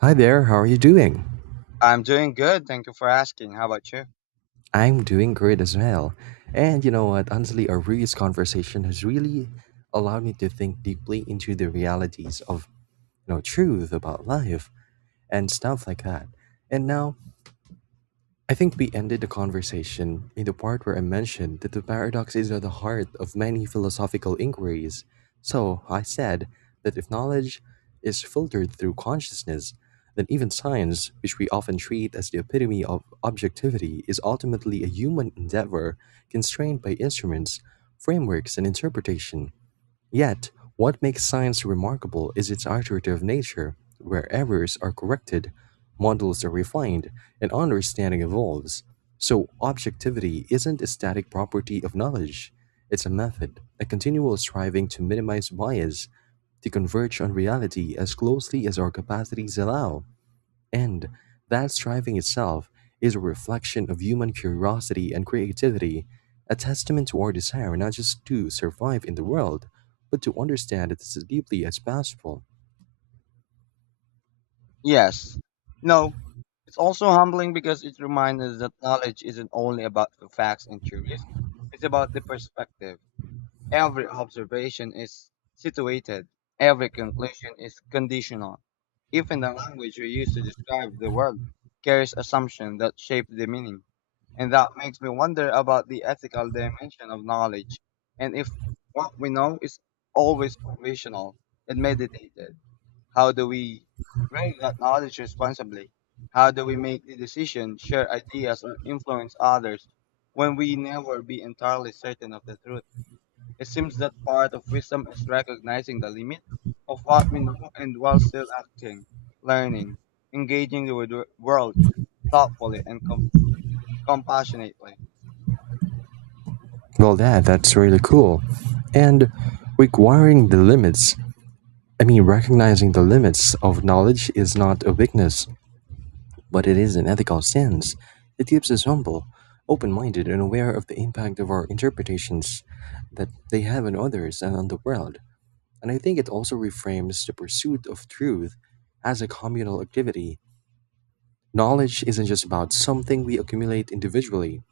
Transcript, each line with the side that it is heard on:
right: Hi there, how are you doing?
left: I'm doing good. Thank you for asking. How about you?
right: I'm doing great as well. And you know what, honestly, our previous conversation has really allowed me to think deeply into the realities of, you know, truth about life and stuff like that. And now I think we ended the conversation in the part where I mentioned that the paradox is at the heart of many philosophical inquiries. So I said that if knowledge is filtered through consciousness, then even science, which we often treat as the epitome of objectivity, is ultimately a human endeavor constrained by instruments, frameworks, and interpretation. Yet, what makes science remarkable is its iterative nature, where errors are corrected, models are refined, and understanding evolves. So, objectivity isn't a static property of knowledge, it's a method, a continual striving to minimize bias, to converge on reality as closely as our capacities allow. And that striving itself is a reflection of human curiosity and creativity, a testament to our desire not just to survive in the world, but to understand it as deeply as possible.
left: Yes. No. It's also humbling because it reminds us that knowledge isn't only about the facts and theories. It's about the perspective. Every observation is situated, every conclusion is conditional. Even the language we use to describe the world carries assumptions that shape the meaning. And that makes me wonder about the ethical dimension of knowledge, and if what we know is always conditional and meditated. How do we bring that knowledge responsibly? How do we make the decision, share ideas, or influence others when we never be entirely certain of the truth? It seems that part of wisdom is recognizing the limit of what we know and while still acting, learning, engaging with the world thoughtfully and compassionately.
right: Well, that's really cool. And requiring the limits, I mean, recognizing the limits of knowledge is not a weakness, but it is an ethical sense. It keeps us humble, open minded, and aware of the impact of our interpretations that they have on others and on the world. And I think it also reframes the pursuit of truth as a communal activity. Knowledge isn't just about something we accumulate individually,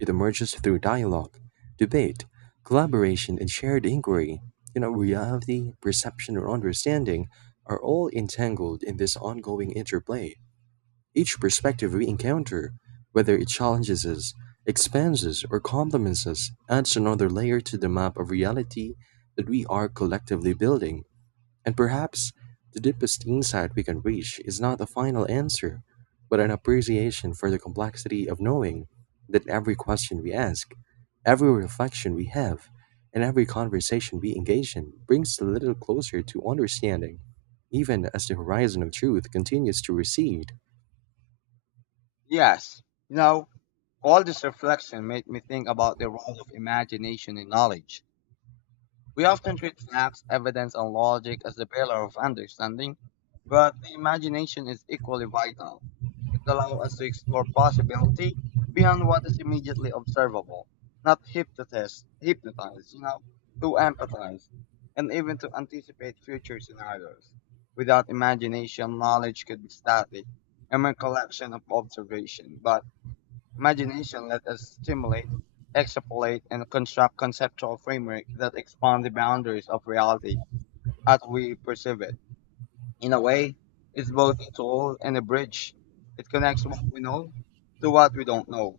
right: it emerges through dialogue, debate, collaboration, and shared inquiry. You know, reality, perception, or understanding are all entangled in this ongoing interplay. Each perspective we encounter, whether it challenges us, expands us, or complements us, adds another layer to the map of reality that we are collectively building. And perhaps the deepest insight we can reach is not a final answer, but an appreciation for the complexity of knowing that every question we ask, every reflection we have, and every conversation we engage in brings a little closer to understanding, even as the horizon of truth continues to recede.
left: Yes, you know, all this reflection made me think about the role of imagination in knowledge. We often treat facts, evidence, and logic as the pillar of understanding, but the imagination is equally vital. It allows us to explore possibility beyond what is immediately observable, not to empathize, and even to anticipate future scenarios. Without imagination, knowledge could be static, a mere collection of observation, but imagination lets us stimulate, extrapolate, and construct conceptual frameworks that expand the boundaries of reality as we perceive it. In a way, it's both a tool and a bridge. It connects what we know to what we don't know,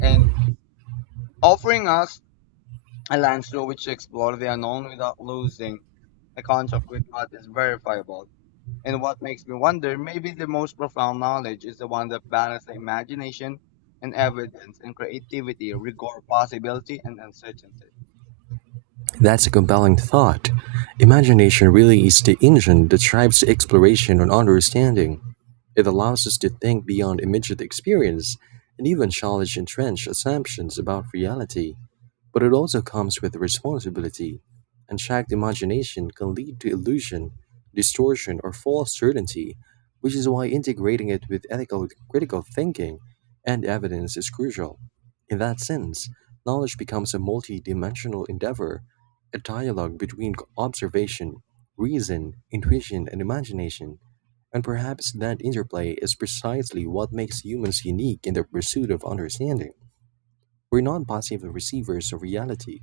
left: and offering us a lens through which to explore the unknown without losing the contact with what is verifiable. And what makes me wonder, maybe the most profound knowledge is the one that balances imagination and evidence and creativity, rigor, possibility, and uncertainty.
right: That's a compelling thought. Imagination really is the engine that drives exploration and understanding. It allows us to think beyond immediate experience and even challenge entrenched assumptions about reality. But it also comes with responsibility. Unchecked imagination can lead to illusion, distortion, or false certainty, which is why integrating it with ethical critical thinking and evidence is crucial. In that sense, knowledge becomes a multi-dimensional endeavor, a dialogue between observation, reason, intuition, and imagination. And perhaps that interplay is precisely what makes humans unique in their pursuit of understanding. We're not passive receivers of reality,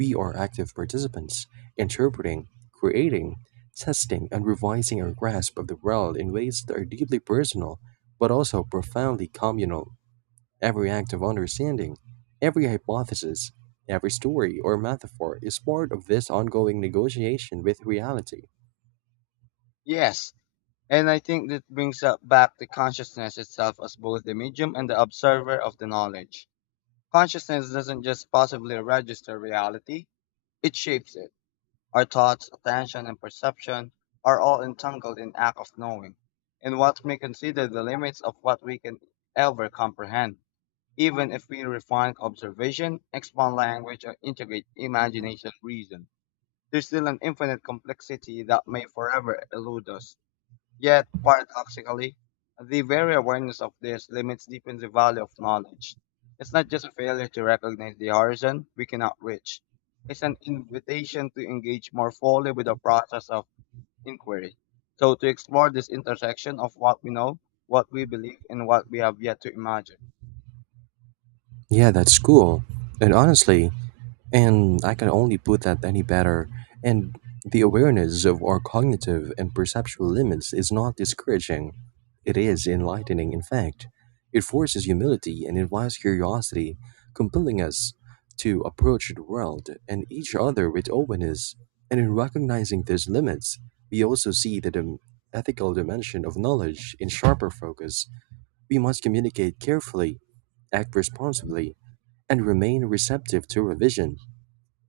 right: we are active participants, interpreting, creating, testing, and revising our grasp of the world in ways that are deeply personal, but also profoundly communal. Every act of understanding, every hypothesis, every story or metaphor is part of this ongoing negotiation with reality.
left: Yes, and I think that brings up back the consciousness itself as both the medium and the observer of the knowledge. Consciousness doesn't just possibly register reality, it shapes it. Our thoughts, attention, and perception are all entangled in act of knowing, and what may consider the limits of what we can ever comprehend. Even if we refine observation, expand language, or integrate imagination reason. There's still an infinite complexity that may forever elude us. Yet, paradoxically, the very awareness of this limits deepens the value of knowledge. It's not just a failure to recognize the horizon we cannot reach. It's an invitation to engage more fully with the process of inquiry. So to explore this intersection of what we know, what we believe, and what we have yet to imagine.
right: Yeah, that's cool. And honestly, and I can only put that any better. And the awareness of our cognitive and perceptual limits is not discouraging. It is enlightening, in fact. It forces humility and invites curiosity, compelling us to approach the world and each other with openness. And in recognizing these limits, we also see the ethical dimension of knowledge in sharper focus. We must communicate carefully, act responsibly, and remain receptive to revision.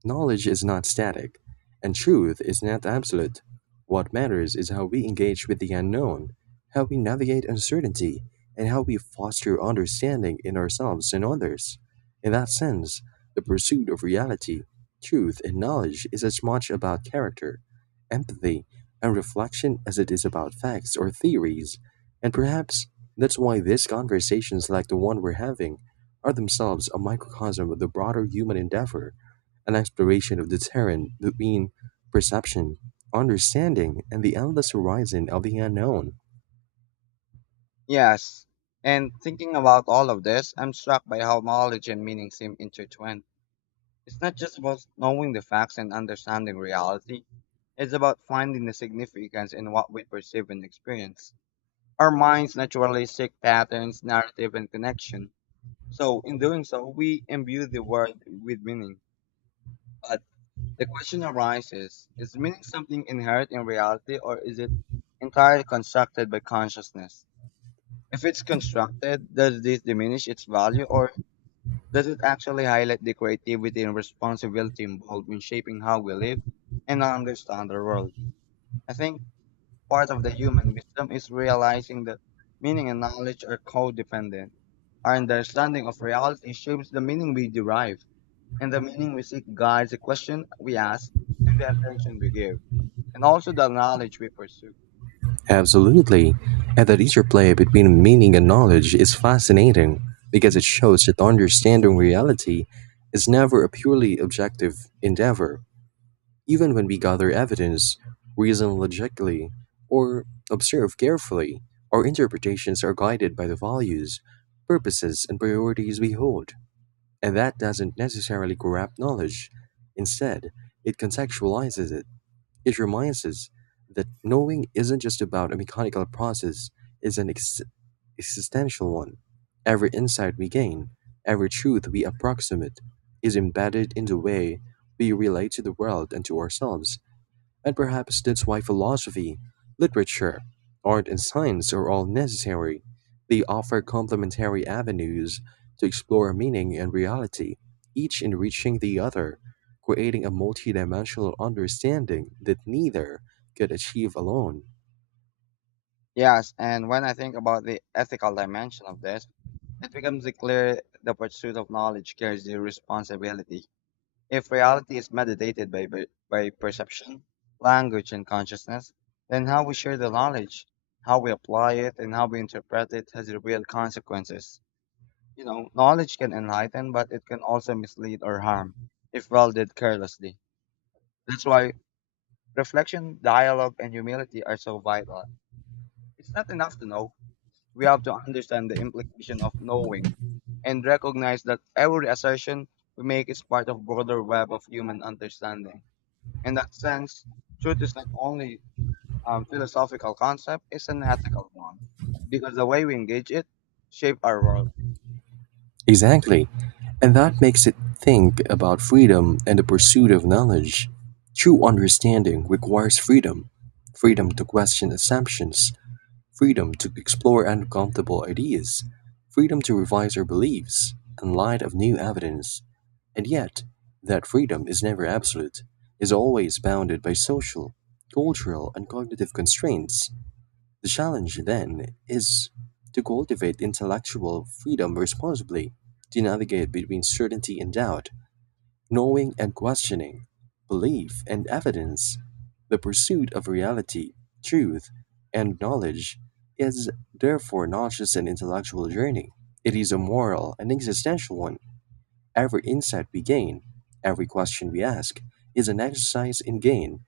right: Knowledge is not static, and truth is not absolute. What matters is how we engage with the unknown, how we navigate uncertainty, and how we foster understanding in ourselves and others. In that sense, the pursuit of reality, truth, and knowledge is as much about character, empathy, and reflection as it is about facts or theories. And perhaps that's why these conversations, like the one we're having, are themselves a microcosm of the broader human endeavor, an exploration of the terrain between perception, understanding, and the endless horizon of the unknown.
left: Yes. And thinking about all of this, I'm struck by how knowledge and meaning seem intertwined. It's not just about knowing the facts and understanding reality, it's about finding the significance in what we perceive and experience. Our minds naturally seek patterns, narrative, and connection. So, in doing so, we imbue the world with meaning. But the question arises, is meaning something inherent in reality, or is it entirely constructed by consciousness? If it's constructed, does this diminish its value or does it actually highlight the creativity and responsibility involved in shaping how we live and understand our world? I think part of the human wisdom is realizing that meaning and knowledge are codependent. Our understanding of reality shapes the meaning we derive, and the meaning we seek guides the question we ask and the attention we give, and also the knowledge we pursue.
right: Absolutely. And that interplay between meaning and knowledge is fascinating because it shows that understanding reality is never a purely objective endeavor. Even when we gather evidence, reason logically, or observe carefully, our interpretations are guided by the values, purposes, and priorities we hold. And that doesn't necessarily grab knowledge. Instead, it contextualizes it. It reminds us that knowing isn't just about a mechanical process, it's an existential one. Every insight we gain, every truth we approximate, is embedded in the way we relate to the world and to ourselves. And perhaps that's why philosophy, literature, art, and science are all necessary. They offer complementary avenues to explore meaning and reality, each enriching the other, creating a multidimensional understanding that neither could achieve alone.
left: Yes, and when I think about the ethical dimension of this, it becomes clear the pursuit of knowledge carries a responsibility. If reality is mediated by perception, language, and consciousness, then how we share the knowledge, how we apply it, and how we interpret it has real consequences. You know, knowledge can enlighten, but it can also mislead or harm if wielded carelessly. That's why reflection, dialogue, and humility are so vital. It's not enough to know. We have to understand the implication of knowing and recognize that every assertion we make is part of broader web of human understanding. In that sense, truth is not only a philosophical concept, it's an ethical one because the way we engage it shape our world.
right: Exactly. And that makes it think about freedom and the pursuit of knowledge. True understanding requires freedom, freedom to question assumptions, freedom to explore uncomfortable ideas, freedom to revise our beliefs in light of new evidence. And yet, that freedom is never absolute, is always bounded by social, cultural, and cognitive constraints. The challenge, then, is to cultivate intellectual freedom responsibly, to navigate between certainty and doubt, knowing and questioning, belief and evidence. The pursuit of reality, truth, and knowledge is therefore not just an intellectual journey. It is a moral and existential one. Every insight we gain, every question we ask, is an exercise in gain,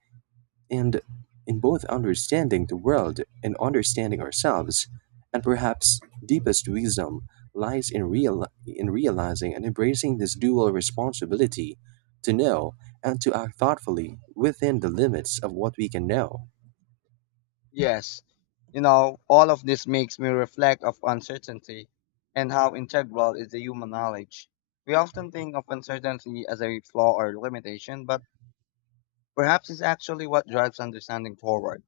right: and in both understanding the world and understanding ourselves, and perhaps deepest wisdom lies in realizing and embracing this dual responsibility to know and to act thoughtfully within the limits of what we can know.
left: Yes, you know, all of this makes me reflect of uncertainty and how integral is the human knowledge. We often think of uncertainty as a flaw or limitation, but perhaps it's actually what drives understanding forward.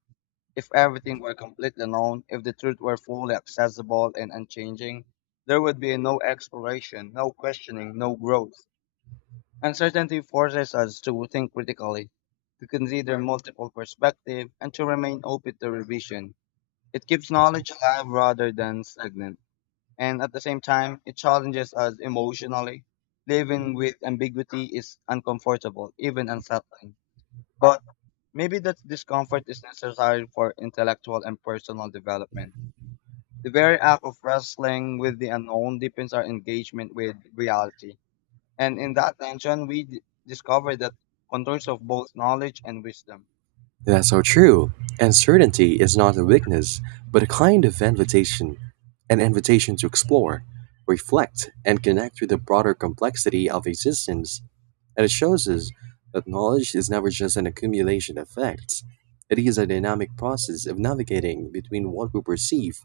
left: If everything were completely known, if the truth were fully accessible and unchanging, there would be no exploration, no questioning, no growth. Uncertainty forces us to think critically, to consider multiple perspectives, and to remain open to revision. It keeps knowledge alive rather than stagnant, and at the same time, it challenges us emotionally. Living with ambiguity is uncomfortable, even unsettling, but maybe that discomfort is necessary for intellectual and personal development. The very act of wrestling with the unknown deepens our engagement with reality. And in that tension, we discover that contours of both knowledge and wisdom.
right: That's so true. And certainty is not a weakness, but a kind of invitation, an invitation to explore, reflect, and connect with the broader complexity of existence, and it shows us that knowledge is never just an accumulation of facts. It is a dynamic process of navigating between what we perceive,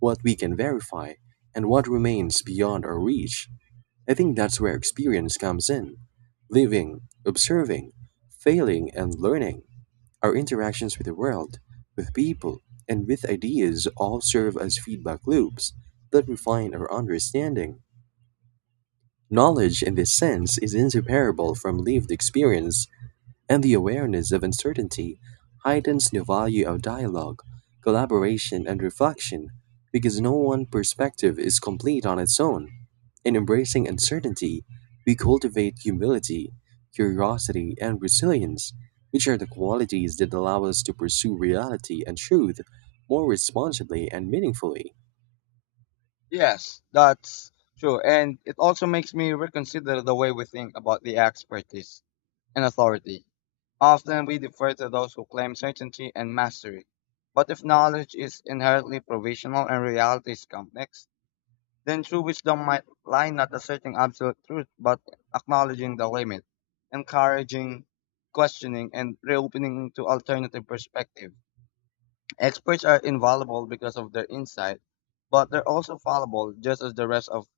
right: what we can verify, and what remains beyond our reach. I think that's where experience comes in. Living, observing, failing, and learning. Our interactions with the world, with people, and with ideas all serve as feedback loops that refine our understanding. Knowledge, in this sense, is inseparable from lived experience, and the awareness of uncertainty heightens the value of dialogue, collaboration, and reflection because no one perspective is complete on its own. In embracing uncertainty, we cultivate humility, curiosity, and resilience, which are the qualities that allow us to pursue reality and truth more responsibly and meaningfully.
left: Yes, that's true. And it also makes me reconsider the way we think about the expertise and authority. Often we defer to those who claim certainty and mastery. But if knowledge is inherently provisional and reality is complex, then true wisdom might lie not asserting absolute truth, but acknowledging the limit, encouraging questioning, and reopening to alternative perspective. Experts are invaluable because of their insight, but they're also fallible, just as the rest of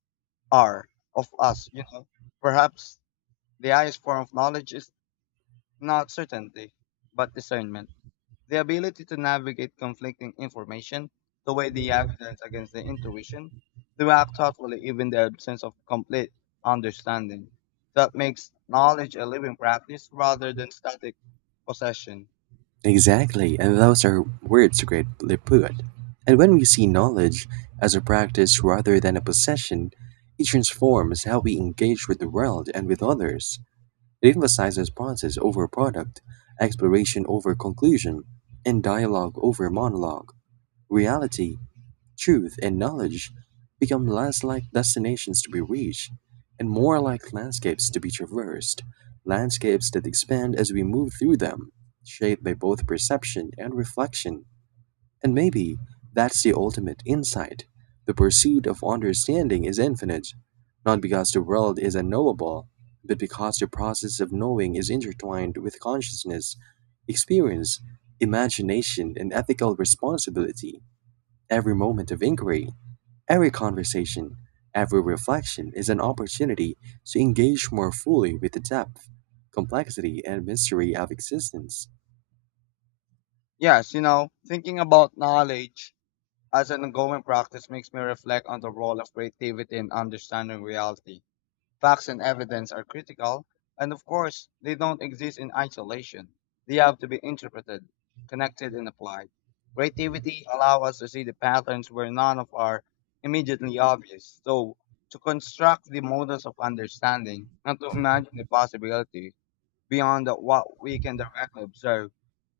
left: are of us. You know, perhaps the highest form of knowledge is not certainty, but discernment. The ability to navigate conflicting information, to weigh the evidence against the intuition, to act thoughtfully even the absence of complete understanding. That makes knowledge a living practice rather than static possession.
right: Exactly, and those are words greatly put. And when we see knowledge as a practice rather than a possession, it transforms how we engage with the world and with others. It emphasizes process over product, exploration over conclusion, and dialogue over monologue. Reality, truth and knowledge become less like destinations to be reached and more like landscapes to be traversed, landscapes that expand as we move through them, shaped by both perception and reflection. And maybe that's the ultimate insight. The pursuit of understanding is infinite, not because the world is unknowable, but because the process of knowing is intertwined with consciousness, experience, imagination, and ethical responsibility. Every moment of inquiry, every conversation, every reflection is an opportunity to engage more fully with the depth, complexity, and mystery of existence.
left: Yes, you know, thinking about knowledge as an ongoing practice makes me reflect on the role of creativity in understanding reality. Facts and evidence are critical, and of course, they don't exist in isolation. They have to be interpreted, connected, and applied. Creativity allows us to see the patterns where none of are immediately obvious, so to construct the models of understanding and to imagine the possibility beyond what we can directly observe.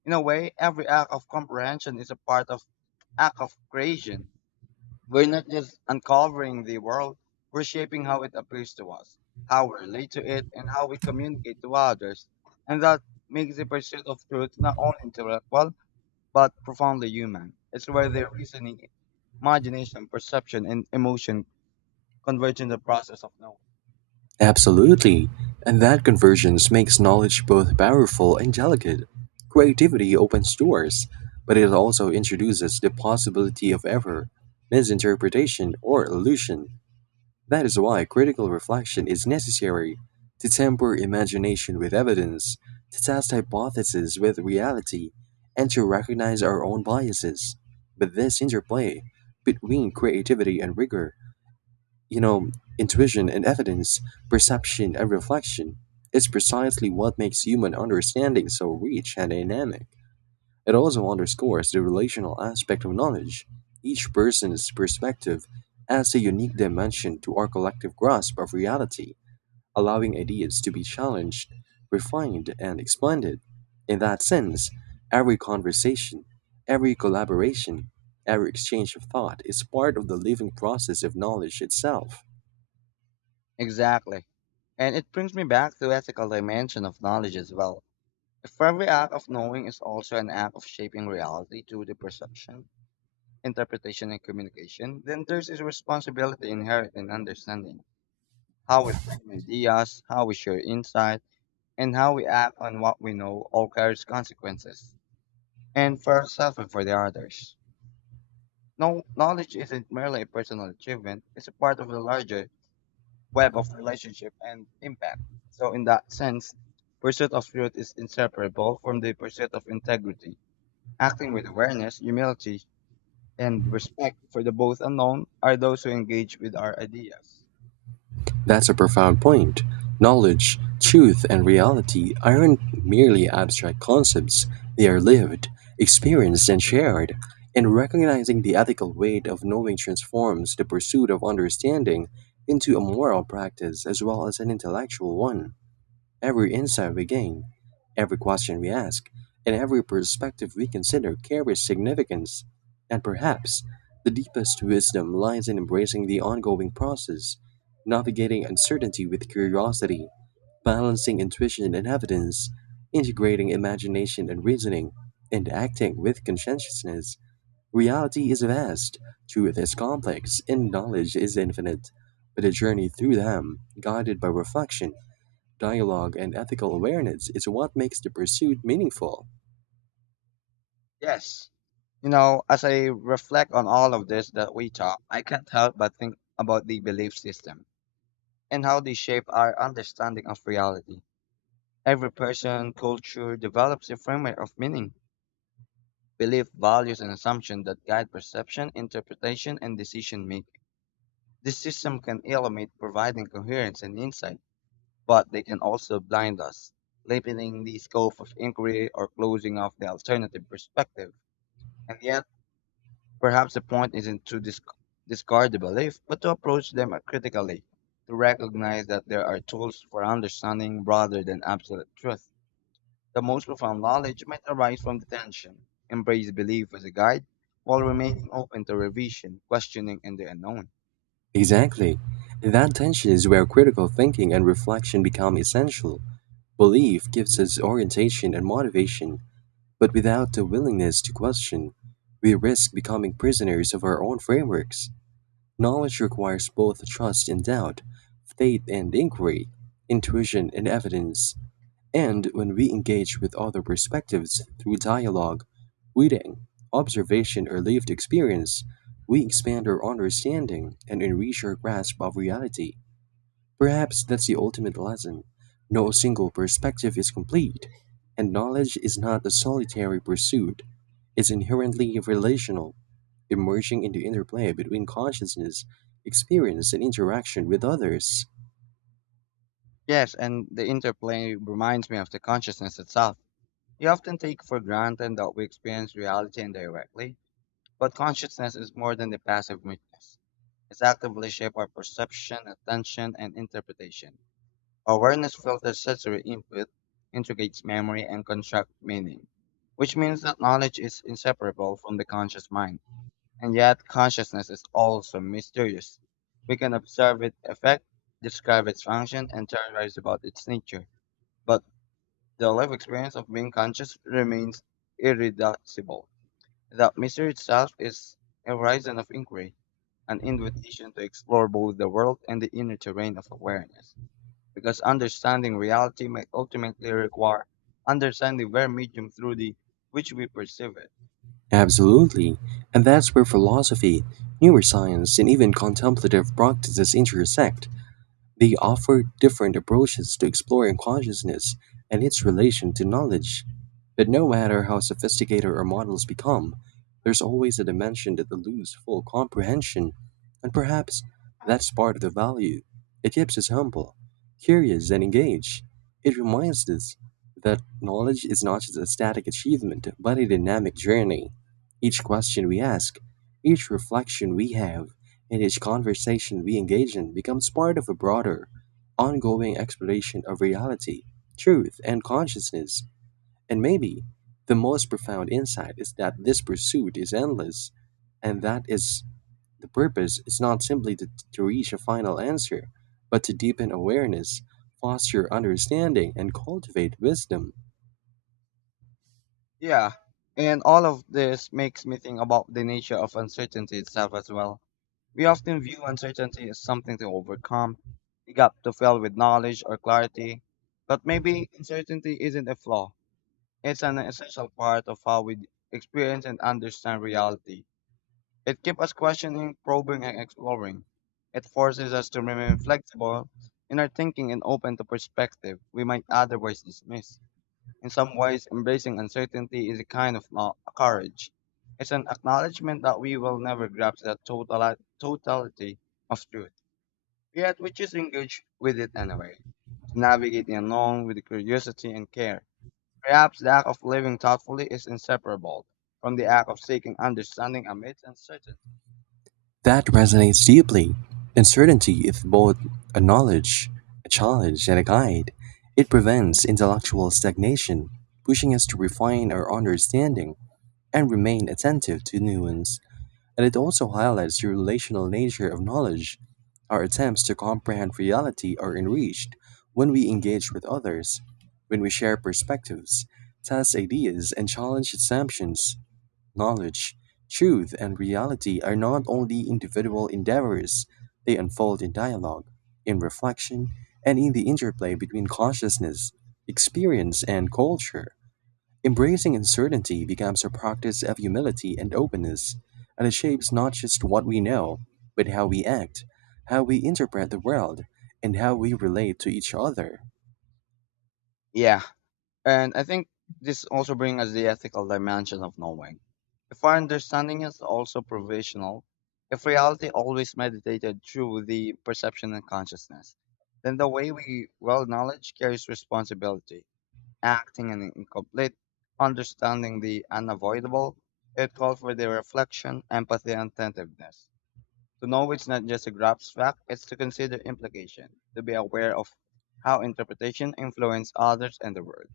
left: In a way, every act of comprehension is a part of act of creation. We're not just uncovering the world, we're shaping how it appears to us, how we relate to it, and how we communicate to others. And that makes the pursuit of truth not only intellectual, but profoundly human. It's where the reasoning, imagination, perception, and emotion converge in the process of knowing.
right: Absolutely. And that convergence makes knowledge both powerful and delicate. Creativity opens doors, but it also introduces the possibility of error, misinterpretation, or illusion. That is why critical reflection is necessary, to temper imagination with evidence, to test hypotheses with reality, and to recognize our own biases. But this interplay between creativity and rigor, you know, intuition and evidence, perception and reflection, is precisely what makes human understanding so rich and dynamic. It also underscores the relational aspect of knowledge, each person's perspective adds a unique dimension to our collective grasp of reality, allowing ideas to be challenged, refined, and expanded. In that sense, every conversation, every collaboration, every exchange of thought is part of the living process of knowledge itself.
left: Exactly. And it brings me back to ethical dimension of knowledge as well. If every act of knowing is also an act of shaping reality to the perception, interpretation, and communication, then there's a responsibility inherent in understanding how we frame ideas, how we share insight, and how we act on what we know all carries consequences, and for ourselves and for the others. No, knowledge isn't merely a personal achievement, it's a part of the larger web of relationship and impact. So in that sense, pursuit of truth is inseparable from the pursuit of integrity. Acting with awareness, humility, and respect for the both unknown are those who engage with our ideas.
right: That's a profound point. Knowledge, truth, and reality aren't merely abstract concepts, they are lived, experienced, and shared. And recognizing the ethical weight of knowing transforms the pursuit of understanding into a moral practice as well as an intellectual one. Every insight we gain, every question we ask, and every perspective we consider carries significance. And perhaps the deepest wisdom lies in embracing the ongoing process, navigating uncertainty with curiosity, balancing intuition and evidence, integrating imagination and reasoning, and acting with conscientiousness. Reality is vast, truth is complex, and knowledge is infinite. But a journey through them, guided by reflection, dialogue and ethical awareness is what makes the pursuit meaningful.
left: Yes. You know, as I reflect on all of this that we talk, I can't help but think about the belief system and how they shape our understanding of reality. Every person, culture develops a framework of meaning, belief, values, and assumptions that guide perception, interpretation, and decision making. This system can illuminate providing coherence and insight, but they can also blind us, limiting the scope of inquiry or closing off the alternative perspective. And yet, perhaps the point isn't to discard the belief, but to approach them critically, to recognize that there are tools for understanding rather than absolute truth. The most profound knowledge might arise from the tension, embrace belief as a guide, while remaining open to revision, questioning, and the unknown.
right: Exactly. That tension is where critical thinking and reflection become essential. Belief gives us orientation and motivation, but without the willingness to question, we risk becoming prisoners of our own frameworks. Knowledge requires both trust and doubt, faith and inquiry, intuition and evidence. And when we engage with other perspectives through dialogue, reading, observation, or lived experience, we expand our understanding and enrich our grasp of reality. Perhaps that's the ultimate lesson. No single perspective is complete, and knowledge is not a solitary pursuit. It's inherently relational, emerging in the interplay between consciousness, experience, and interaction with others.
left: Yes, and the interplay reminds me of the consciousness itself. We often take for granted that we experience reality indirectly, but consciousness is more than a passive witness. It's actively shapes our perception, attention, and interpretation. Awareness filters sensory input, integrates memory, and constructs meaning, which means that knowledge is inseparable from the conscious mind. And yet, consciousness is also mysterious. We can observe its effect, describe its function, and theorize about its nature. But the life experience of being conscious remains irreducible. The mystery itself is a horizon of inquiry, an invitation to explore both the world and the inner terrain of awareness, because understanding reality may ultimately require understanding their medium through the which we perceive it.
right: Absolutely, and that's where philosophy, neuroscience, and even contemplative practices intersect. They offer different approaches to exploring consciousness and its relation to knowledge. But no matter how sophisticated our models become, there's always a dimension that eludes full comprehension, and perhaps that's part of the value. It keeps us humble, curious, and engaged. It reminds us that knowledge is not just a static achievement, but a dynamic journey. Each question we ask, each reflection we have, and each conversation we engage in becomes part of a broader, ongoing exploration of reality, truth, and consciousness. And maybe the most profound insight is that this pursuit is endless, and that is the purpose is not simply to reach a final answer, but to deepen awareness, foster understanding, and cultivate wisdom.
left: Yeah, and all of this makes me think about the nature of uncertainty itself as well. We often view uncertainty as something to overcome, a gap to fill with knowledge or clarity. But maybe uncertainty isn't a flaw. It's an essential part of how we experience and understand reality. It keeps us questioning, probing, and exploring. It forces us to remain flexible in our thinking and open to perspective we might otherwise dismiss. In some ways, embracing uncertainty is a kind of courage. It's an acknowledgement that we will never grasp the totality of truth, yet we just engage with it anyway, to navigate the unknown with curiosity and care. Perhaps the act of living thoughtfully is inseparable from the act of seeking understanding amidst uncertainty.
right: That resonates deeply. Uncertainty is both a knowledge, a challenge, and a guide. It prevents intellectual stagnation, pushing us to refine our understanding and remain attentive to nuance. And it also highlights the relational nature of knowledge. Our attempts to comprehend reality are enriched when we engage with others, when we share perspectives, test ideas, and challenge assumptions. Knowledge, truth, and reality are not only individual endeavors, they unfold in dialogue, in reflection, and in the interplay between consciousness, experience, and culture. Embracing uncertainty becomes a practice of humility and openness, and it shapes not just what we know, but how we act, how we interpret the world, and how we relate to each other.
left: Yeah, and I think this also brings us the ethical dimension of knowing. If our understanding is also provisional, if reality always meditated through the perception and consciousness, then the way we well knowledge carries responsibility, acting in incomplete, understanding the unavoidable, it calls for the reflection, empathy, and attentiveness. To know it's not just a grasp fact, it's to consider implication, to be aware of how interpretation influences others and the world.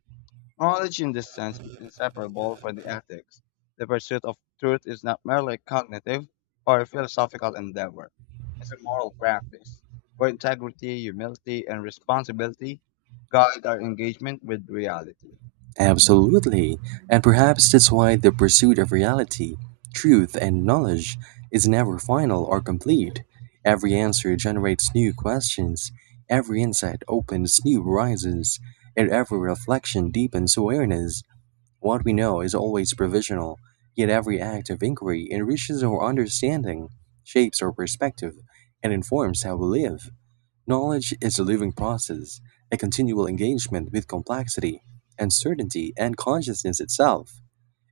left: Knowledge in this sense is inseparable from the ethics. The pursuit of truth is not merely a cognitive or a philosophical endeavor. It's a moral practice where integrity, humility, and responsibility guide our engagement with reality.
right: Absolutely, and perhaps that's why the pursuit of reality, truth, and knowledge is never final or complete. Every answer generates new questions, every insight opens new horizons, and every reflection deepens awareness. What we know is always provisional, yet every act of inquiry enriches our understanding, shapes our perspective, and informs how we live. Knowledge is a living process, a continual engagement with complexity, uncertainty, and consciousness itself.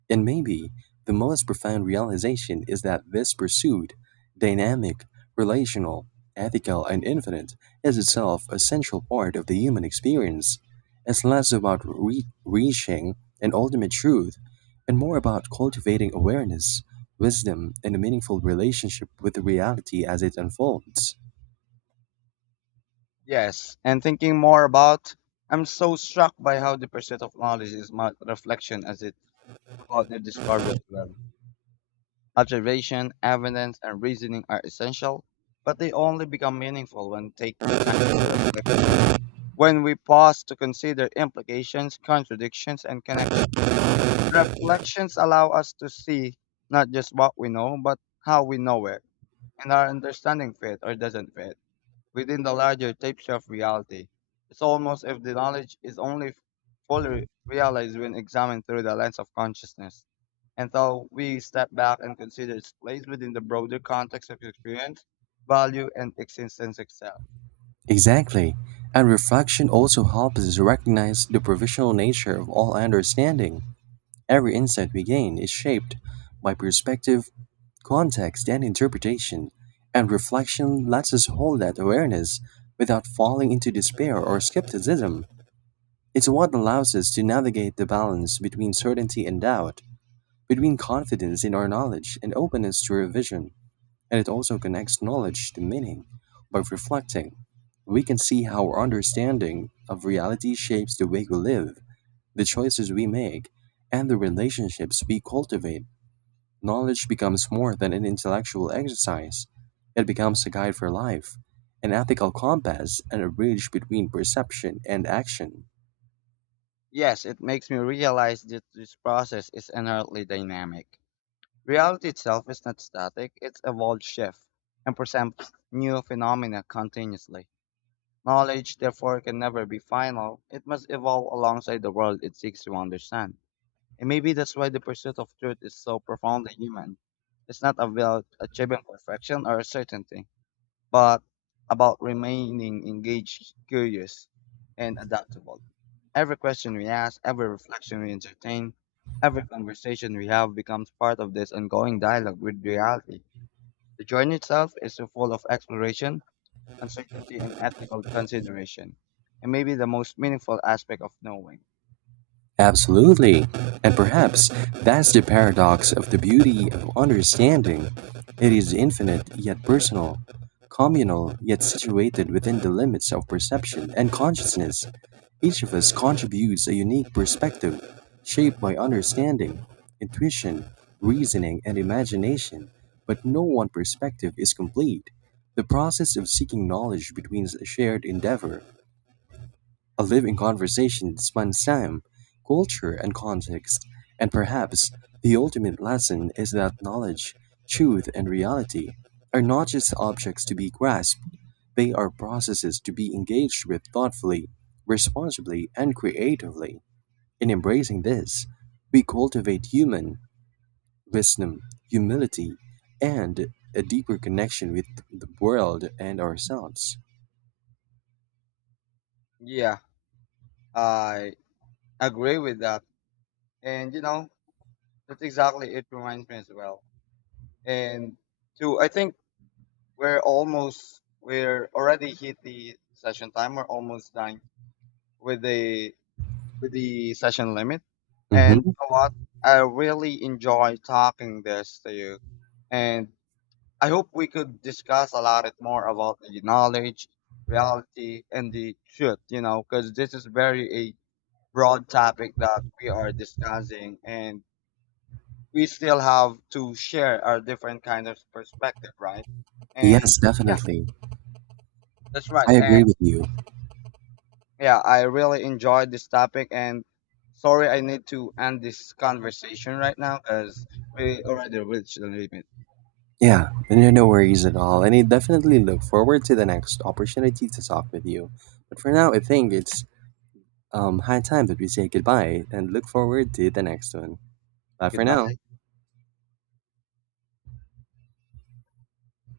right: And maybe the most profound realization is that this pursuit, dynamic, relational, ethical, and infinite, is itself a central part of the human experience. It's less about reaching an ultimate truth and more about cultivating awareness, wisdom, and a meaningful relationship with the reality as it unfolds.
left: Yes, and thinking more about, I'm so struck by how the pursuit of knowledge is much reflection as it's about the discovery as well. Observation, evidence, and reasoning are essential, but they only become meaningful when take the time to reflect on them. When we pause to consider implications, contradictions, and connections, reflections allow us to see not just what we know, but how we know it, and our understanding fit or doesn't fit within the larger tapestry of reality. It's almost if the knowledge is only fully realized when examined through the lens of consciousness. And so we step back and consider its place within the broader context of experience, value, and existence itself.
right: Exactly, and reflection also helps us recognize the provisional nature of all understanding. Every insight we gain is shaped by perspective, context, and interpretation, and reflection lets us hold that awareness without falling into despair or skepticism. It's what allows us to navigate the balance between certainty and doubt, between confidence in our knowledge and openness to revision, and it also connects knowledge to meaning. By reflecting, we can see how our understanding of reality shapes the way we live, the choices we make, and the relationships we cultivate. Knowledge becomes more than an intellectual exercise, it becomes a guide for life, an ethical compass, and a bridge between perception and action.
left: Yes, it makes me realize that this process is inherently dynamic. Reality itself is not static, it's evolved shift and presents new phenomena continuously. Knowledge, therefore, can never be final. It must evolve alongside the world it seeks to understand. And maybe that's why the pursuit of truth is so profoundly human. It's not about achieving perfection or certainty, but about remaining engaged, curious, and adaptable. Every question we ask, every reflection we entertain, every conversation we have becomes part of this ongoing dialogue with reality. The journey itself is so full of exploration, uncertainty, and ethical consideration, and maybe the most meaningful aspect of knowing.
right: Absolutely. And perhaps that's the paradox of the beauty of understanding. It is infinite yet personal, communal yet situated within the limits of perception and consciousness. Each of us contributes a unique perspective, shaped by understanding, intuition, reasoning, and imagination, but no one perspective is complete. The process of seeking knowledge becomes a shared endeavor, a living conversation spans time, culture, and context, and perhaps the ultimate lesson is that knowledge, truth, and reality are not just objects to be grasped, they are processes to be engaged with thoughtfully, responsibly, and creatively. In embracing this, we cultivate human wisdom, humility, and a deeper connection with the world and ourselves.
left: Yeah, I agree with that. And you know, that's exactly it reminds me as well. And two, I think we're already hit the session time. We're almost done with the with the session limit. And you
right: Mhm.
left: know what? I really enjoy talking this to you. And I hope we could discuss a lot it more about the knowledge, reality, and the truth, you know, because this is very a broad topic that we are discussing and we still have to share our different kind of perspective, right? And
right: Yes,
left: yeah,
right: definitely.
left: that's right.
right: I agree
left: And
right: with you.
left: yeah, I really enjoyed this topic and sorry I need to end this conversation right now because we already reached the limit.
right: Yeah, no, no worries at all. And I definitely look forward to the next opportunity to talk with you. But for now, I think it's high time that we say goodbye and look forward to the next one. Bye for
left: Goodbye.
right: now.